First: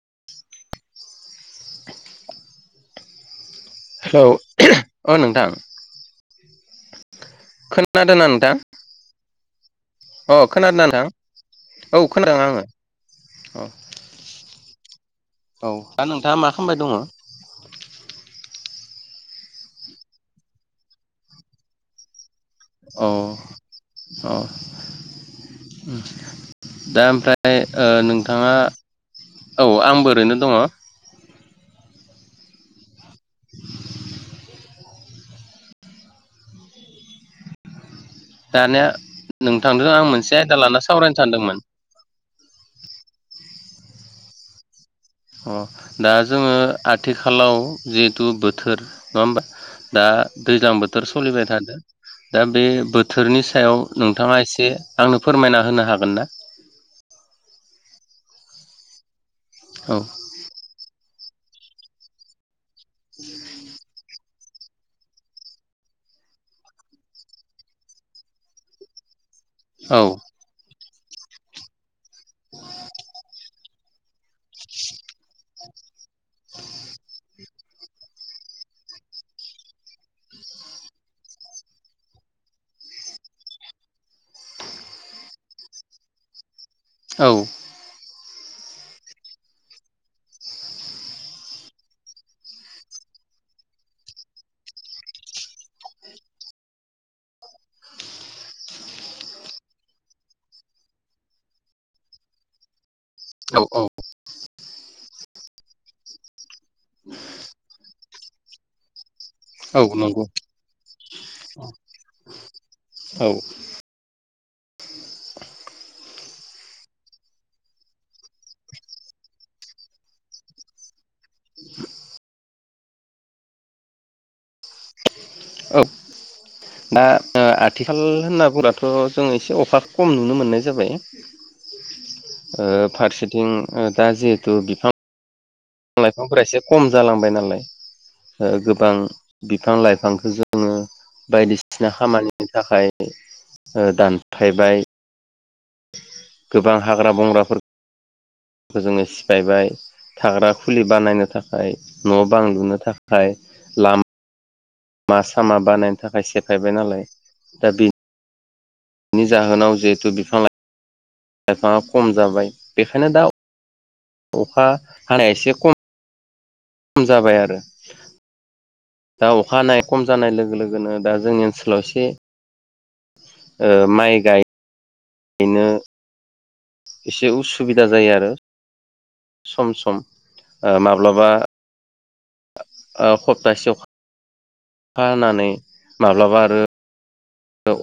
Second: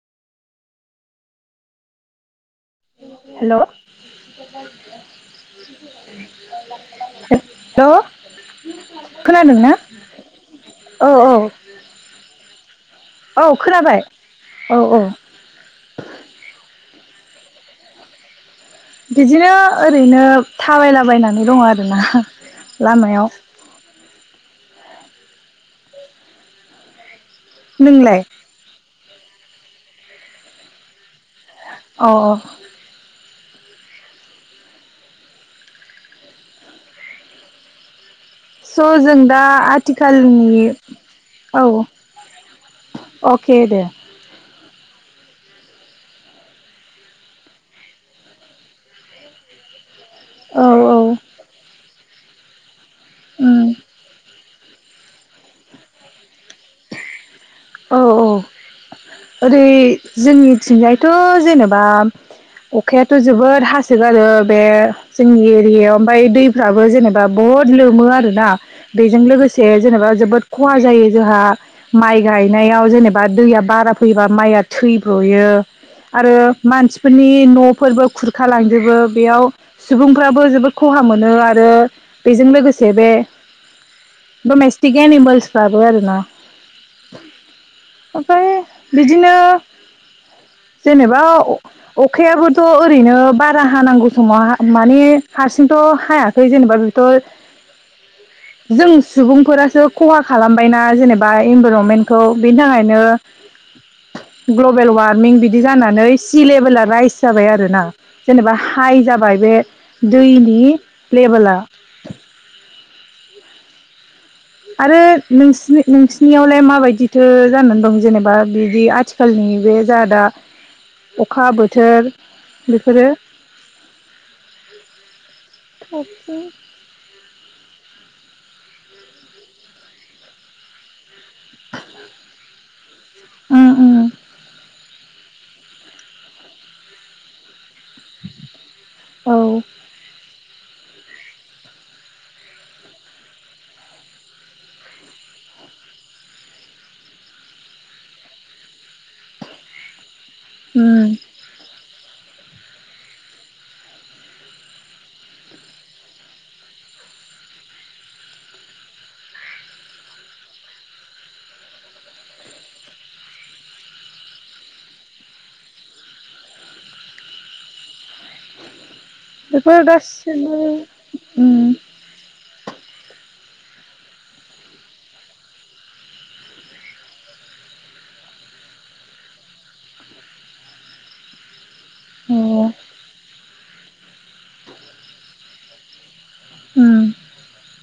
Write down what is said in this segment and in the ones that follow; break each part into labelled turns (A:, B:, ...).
A: [inaudible]
B: हेल'
A: hello ओ नोंथां
B: [inaudible]
A: खोनादों दा नोंथां?
B: खोनादों ना?
A: अ खोनादों दा नोंथां औ खोनादों आङो। औ
B: औ औ
A: औ दा नोंथाङा मा खालामबाय दङ
B: बिदिनो ओरैनो थाबायलाबायनानै दङ आरोना। लामायाव।
A: औ दा ओमफ्राय ओ
B: नोंलाय
A: नोंथाङा औ आंबो ओरैनो दङ।
B: अह
A: [inaudible]
B: स'
A: दानिया
B: जों दा
A: नोंथांजों आं मोनसे आयदा
B: आथिखालनि
A: लाना सावरायनो सानदोंमोन
B: औ अखे दे
A: अ दा जोङो आथिखालाव जिहेथु बोथोर नङा होमबा। दा
B: औ
A: दैज्लां
B: औ
A: बोथोर सोलिबाय थादों दा बे बोथोरनि
B: उम
A: सायाव नोंथाङा एसे आंनो फोरमायना होनो हागोन ना?
B: औ औ ओरै
A: औ
B: जोंनिथिंजायथ' जेनेबा अखायाथ' जोबोद हासोगारो। बे जोंनि एरियायाव ओमफाय दैफ्राबो जेनेबा बहुद लोमो आरोना बेजों लोगोसे
A: औ
B: जेनेबा जबो खहा जायो जोंहा माइ गायनायाव जेनेबा दैया बारा फैयोबा माइया थैब्र'यो। आरो मानसिफोरनि न' फोरबो खुरखा लांजोबो बेयाव सुबुंफ्राबो जोबोद खहा मोनो आरो बेजों लोगोसे से बे
A: [inaudible]
B: द'मेसटिक एनिमेलसफ्राबो आरो ना।
A: औ
B: ओमफ्राय बिदिनो
A: [inaudible]
B: जेनेबा अखायाबोथ' ओरैनो बारा हानांगौ समाव मानि हारसिंथ' हायाखै जेनेबा बेथ'
A: [inaudible]
B: जों सुबुंफोरासो खहा खालामबायना जेनेबा इनभाइर'नमेन्टखौ बेनि थाखायनो
A: औ औ
B: ग्लबेल वारमिं बिदि जानानै सि लेभेला राइस जाबाय आरोना जेनेबा हाइ जाबाय। बे
A: औ नंगौ
B: दैनि लेबेला
A: औ
B: आरो नोंसिनि नोंसि नियावलाय माबायदिथो जानानै दं जेनेबा बिदि आथिखालनि बे जोंहा दा अखा बोथोर बेफोरो
A: औ
B: खाथि
A: दा ओ आथि खाल होनना बागथ' जों एसे अखा खम नुनो मोननाय जाबाय। ओ फारसेथिं
B: उम
A: दा
B: उम
A: जिहेथु बिफां बिफां लाइफांफोरा एसे खम जालांबाय नालाय। गोबां
B: औ
A: बिफां लाइफांखौ जोङो बायदिसिना खामानिनि थाखाय ओ दानफायबाय। गोबां हाग्रा बंग्राफोरखौ जोङो सिफायबाय। थाग्रा खुलि
B: उम
A: बानायनो थाखाय न' बां लुनो थाखाय लामा मा सामा बानायनो थाखाय सेफायबाय नालाय दा बे नि जाहोनाव जिहेथु लाइफाङा खम जाबाय बेखायनो दा अखा हानाया एसे खम जाबाय आरो। दा अखा हानाय
B: बेफोर
A: खम जानाय
B: गासिबो
A: लोगो लोगोनो दा जोंनि
B: उम
A: ओनसोलाव एसे ओ माइ गाय नो एसे उसुबिदा जायो आरो। सम सम ओ माब्लाबा
B: अ
A: ओ हप्तासेयाव अखा हानानै माब्लाबा आरो
B: उम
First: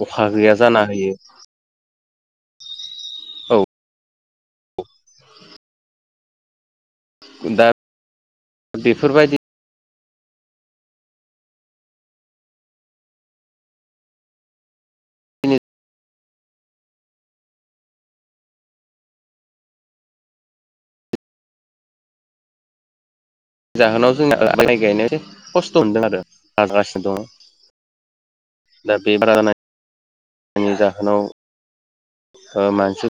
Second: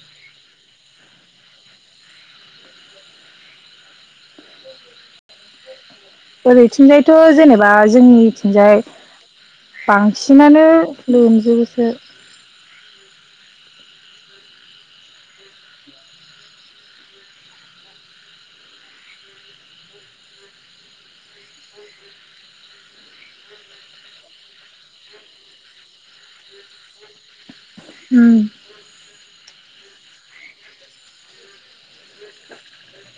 A: अखा गैया जाना होयो। औ
B: ओरैथिंजायथ'
A: दा
B: जेनेबा जोंनिथिंजाय
A: बेफोरबायदिनि
B: बांसिनानो लोमजोबोसो।
A: जाहोनाव जोंना आ माय गायनो एसे खस्थ' मोनदों आरो आद्रासो दङ।
B: उम
A: दा बे जायनि जाहोनाव ओ मानसि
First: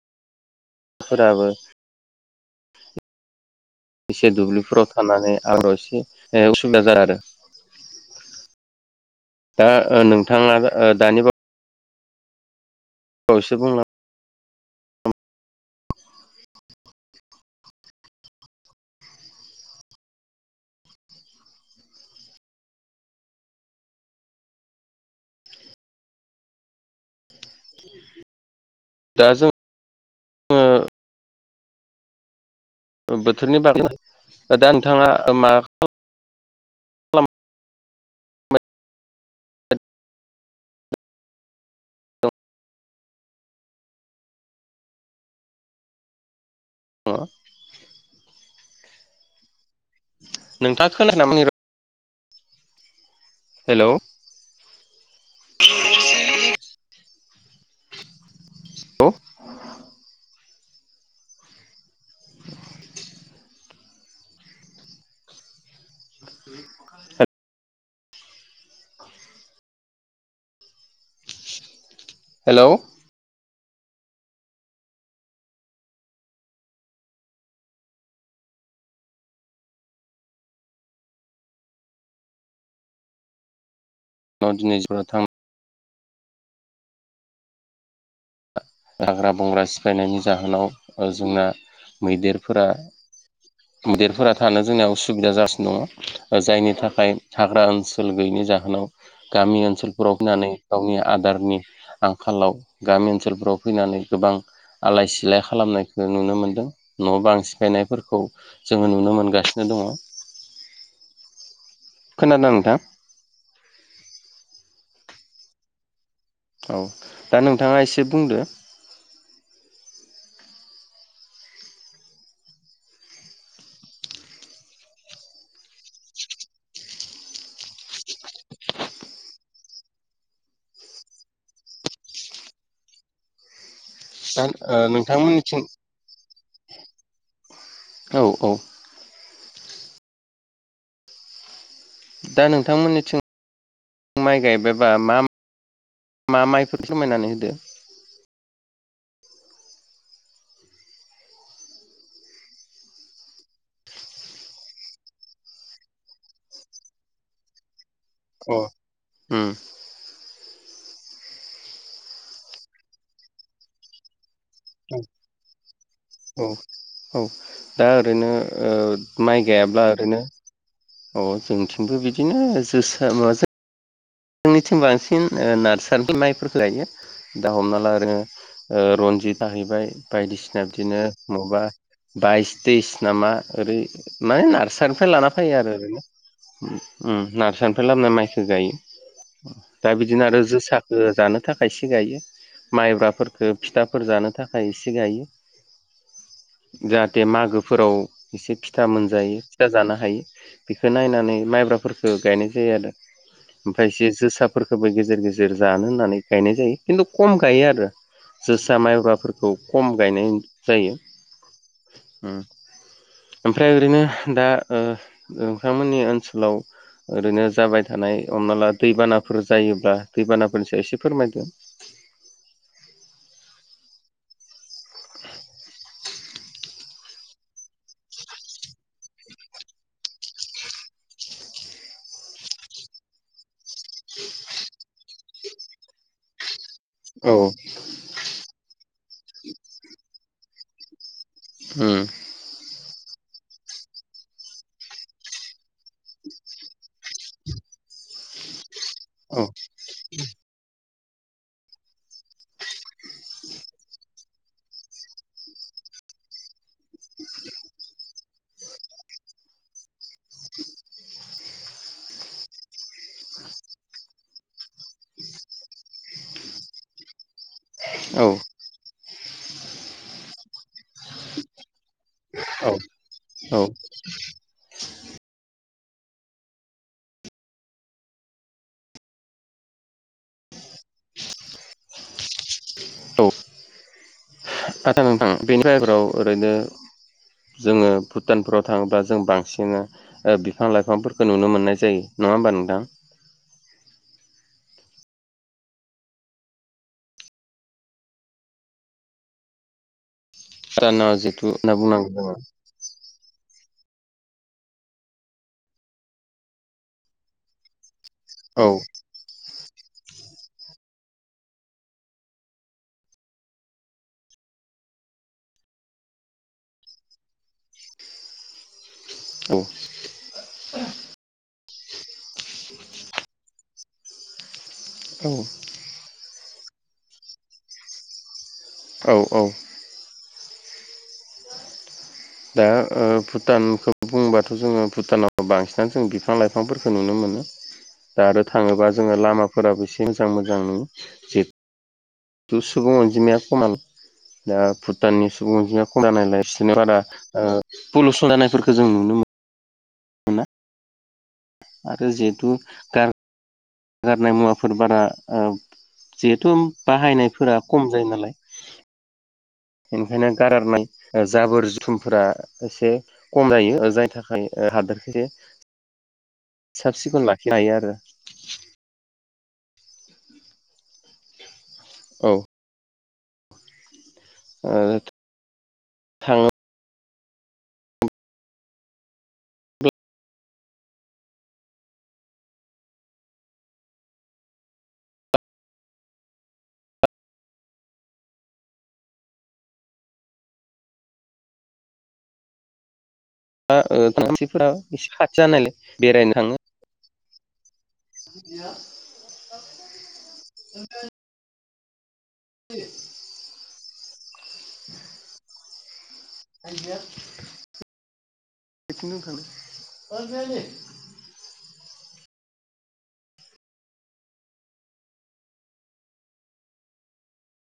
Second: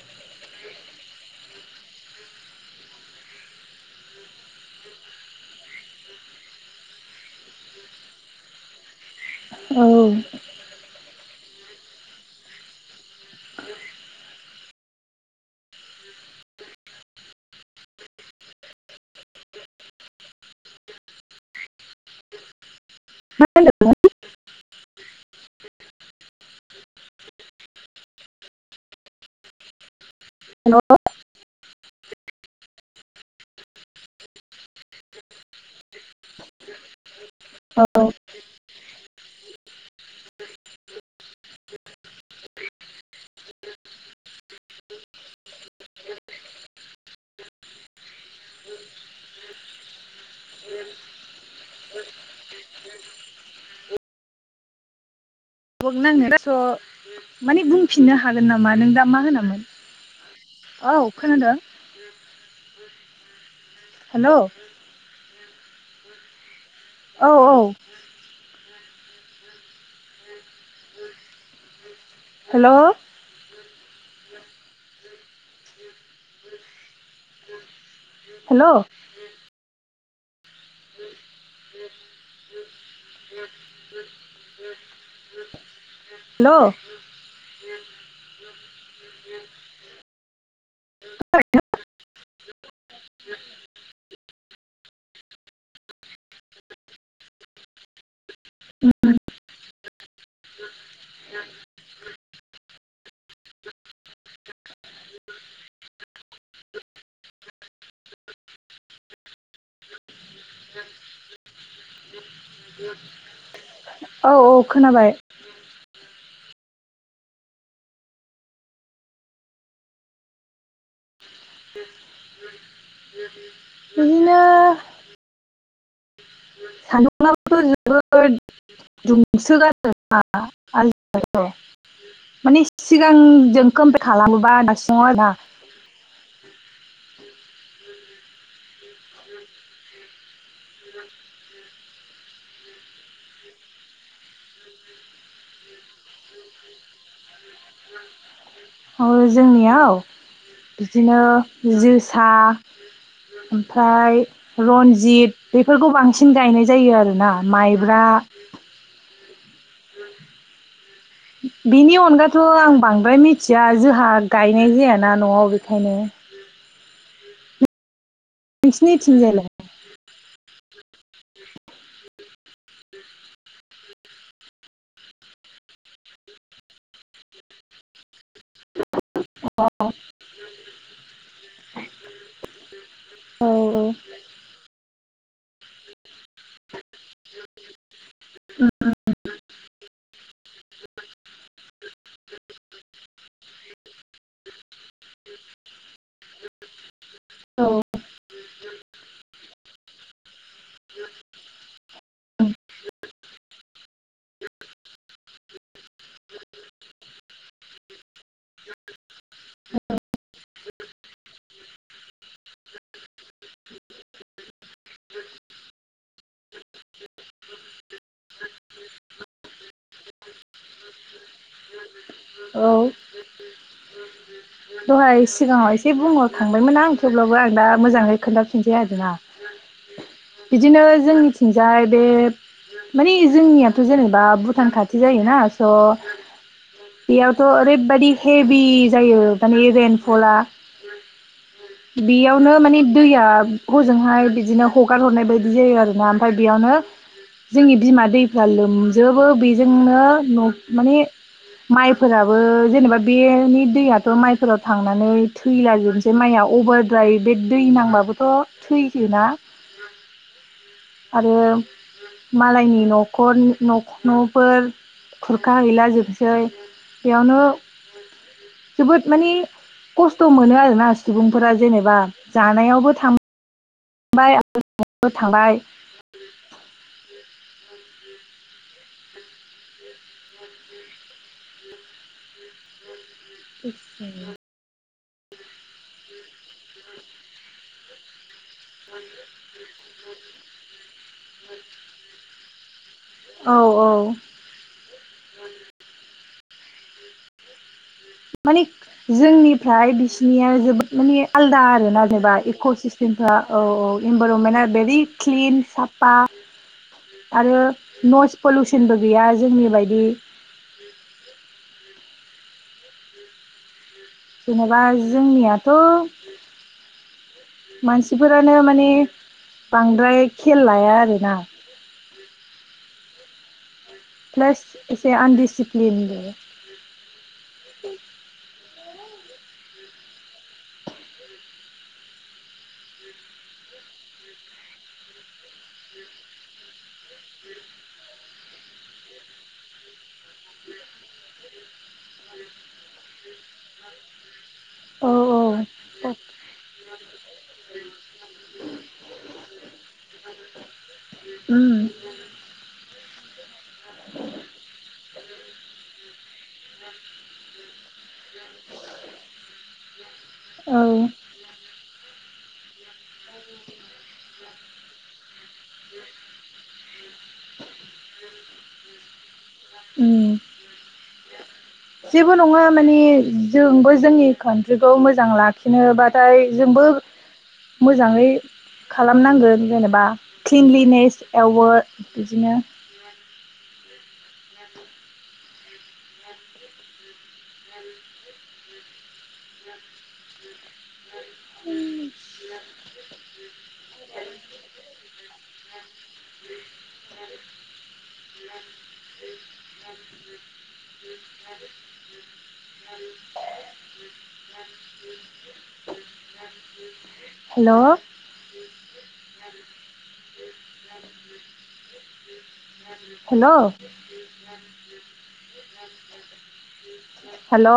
A: फोराबो एसे दुब्लिफोराव थानानै आरो एसे उसुबिदा जादों आरो। दा
B: औ
A: ओ नोंथाङा दानि बा वयैसो बुंलां
B: हेलौ
A: दा जों
B: हेलौ
A: जोङो बोथोरनि बागै दा नोंथाङा मा
B: औ
A: अ नोंथाङा खोनायाखै नामा आंनि राव हेलौ
B: अक नांनो स मानि बुंफिननो हागोन नामा नों दा मा होनामोन। औ खोनादों हेलौ औ औ हेलौ
A: [inaudible]
B: हेलौ [inaudible]
A: औ दिनै जिबाथाम
B: हेलौ
A: हाग्रा बंग्रा सिफायनायनि जाहोनाव ओ जोंना मैदेरफोरा मैदेरफोरा थानो जोंनियाव असुबिदा जागासिनो दङ जायनि थाखाय हाग्रा ओनसोल गैयिनि जाहोनाव गामि ओनसोलफोराव फैनानै गावनि आदारनि आंखालाव गामि ओनसोलफ्राव फैनानै गोबां आलाय सिलाय खालामनायखौ नुनो मोन्दों न बां सिफायनायफोरखौ जोङो नुनो मोनगासिनो दङ। खोनादों नोंथां
B: औ औ खोनाबाय।
A: औ दा नोंथाङा एसे बुंदो
B: बिदिनो सान्दुंआबोथ' जोबोद दुंसोगारो आजिखालिथ' मानि सिगां जोंखोम
A: दा
B: खालामोबा
A: ओ
B: दासिमाव आरो ना
A: नोंथांमोननिथिं औ औ। दा नोंथांमोननिथिं माइ गायबायबा मा मा माइफोर फोरमायनानै होदो।
B: औ जोंनियाव बिदिनो जोसा ओमफ्राय रनजित बेफोरखौ बांसिन गायनाय जायो आरो ना। माइ
A: अ उम।
B: बिनि अनगाथ' आं बांद्राय मिथिया जोहा गायनाय जाया ना न'आव बेखायनो।
A: औ औ दा ओरैनो ओ माइ
B: नोंसिनिथिंजायलाय?
A: गायाब्ला ओरैनो अ जोंथिंबो बिदिनो जोसा [unintelligible] जोंनिथिं बांसिन ओ [unintelligible] माइफोरखौ [unintelligible] दा हमना ला ओरैनो ओ रनजित जाहैबाय बायदिसिना बिदिनो मबा बाइस तेइस नामा
B: औ
A: ओरै माने नार्सारिनिफ्राय लाना फैयो आरो ओरैनो उम नार्सारनिफ्राय लाबोना माइखो गायो। उम दा बि दिनो आरो जोसाखो जानो थाखाय इसे गायो। माइब्राफोरखो फिथाफोर जानो थाखाय इसे गायो। जा थे
B: औ
A: मागोफोराव एसे फिथा मोनजायो फिथा जानो हायो। बेखो नायनानै माइब्राफोरखो गायनाय जायो आरो ओमफ्राय एसे जोसाफोरखोबो गेजेर गेजेर जानो होननानै गायनाय जायो। किन्थु खम गायो आरो जोसा माइब्राफोरखौ खम गायनाय जायो उम। ओमफ्राय ओरैनो दा ओ नोंथांमोननि ओनसोलाव ओरैनो जाबाय थानाय हमना ला दैबानाफोर जायोब्ला दैबानाफोरनि सायाव एसे फोरमायदो। [inaudible]
B: औ। दहाय सिगाङाव एसे बुंहर खांबायमोन आं थेवब्लाबो आरो दा मोजाङै खोन्थाफिनसै आरो ना। बिदिनो जोंनिथिंजाय बे मानि जोंनियाथ' जेनेबा भुटान खाथि जायो ना स' बेयावथ'
A: उम
B: ओरैबायदि हेबि जायो माने रेइनफला
A: [unintelligible]
B: बेयावनो माने दैया गजोंहाय बिदिनो हगार हरनाय बायदि जायो आरो ना ओमफ्राय बेयावनो जोंनि बिमा दैफ्रा लोमजोबो
A: औ
B: बेजोंनो न' माने माइफोराबो जेनेबा बेनि दैया थ' माइफोराव थांनानै थैलाजोबनोसै माइया अभारद्राय बे दै नांबाबोथ' थैजो बोना आरो मालायनि न'खर नख-न'फोर खुरखा हैैला जोबसै। बेयावनो
A: औ।
B: जोबोद मानि खस्थ' मोनो आरो ना सुबुंफोरा जेनेबा
A: औ
B: जानायावबो थां बाय [unintelligible] थांबाय। [inaudible]
A: आतसा नोंथां बेनि [unintelligible] ओरैनो जोङो भु टानफोराव थाङोब्ला जों बांसिनो ओ बिफां लाइफांफोरखो नुनो मोननाय जायो। नङा होमबा नोंथां?
B: औ औ। माने जोंनिफ्राय बिस बिनिया जोबोद
A: भुटानाव
B: माने
A: जिथु
B: आलदा
A: होनना
B: आरो ना
A: बुंनांगौ
B: जेनबा
A: जोङो
B: इक' सिस्टेमफ्रा औ औ इनभाइरनमेन्टआ भेरि क्लिन साफा आरो नयस
A: औ
B: पलिउसनबो गैया जोंनि बायदि जेनेबा जोंनियाथ' मानसिफोरानो माने
A: औ
B: बांद्राय खेल लाया आरोना। प्लास एसे
A: औ
B: आनडिसिप्लिन नुयो।
A: औ औ। दा ओ भुटानखौ बुंबाथ' जोङो भुटानाव बांसिनानो जों बिफां लाइफांफोरखौ नुनो मोनो दा आरो थाङोबा जों जोङो लामाफोराबो एसे मोजां मोजां नुयो जे सुबुं अनजिमाया खमानो दा
B: औ
A: भुटाननि सुबुं अनजिमाया खम जानायलाय बिसिनियाव बारा ओ पलुसन जानायफोरखो जों नुनो मोना।
B: उम
A: आरो जिहेथु गार-गारनाय मुवाफोर बारा ओ जिहेथु बाहायनायफोरा खम जायो नालाय। बेनिखायनो
B: औ
A: गारारनाय ओ जाबोर जुथुमफोरा एसे खम जायो जाय थाखाय ओ हादोरखो साब सिखन लाखिनो हायो आरो।
B: उम
A: औ
B: जेबो नङा माने जोंबो जोंनि
A: ओ
B: कान्ट्रिखौ मोजां लाखिनोबाथाय
A: थाङो
B: जोंबो मोजाङै खालामनांगोन जेनेबा क्लिनलिनेस एवो बिदिनो
A: ज [inaudible]
B: [unintelligible]
A: हा ओ मानसिफ्रा एसे खाथि जानायलाय बेरायनो थाङो।
B: [inaudible]
A: [inaudible] [unintelligible]
B: हेलौ।
A: [unintelligible]
B: हेलौ। हेलौ।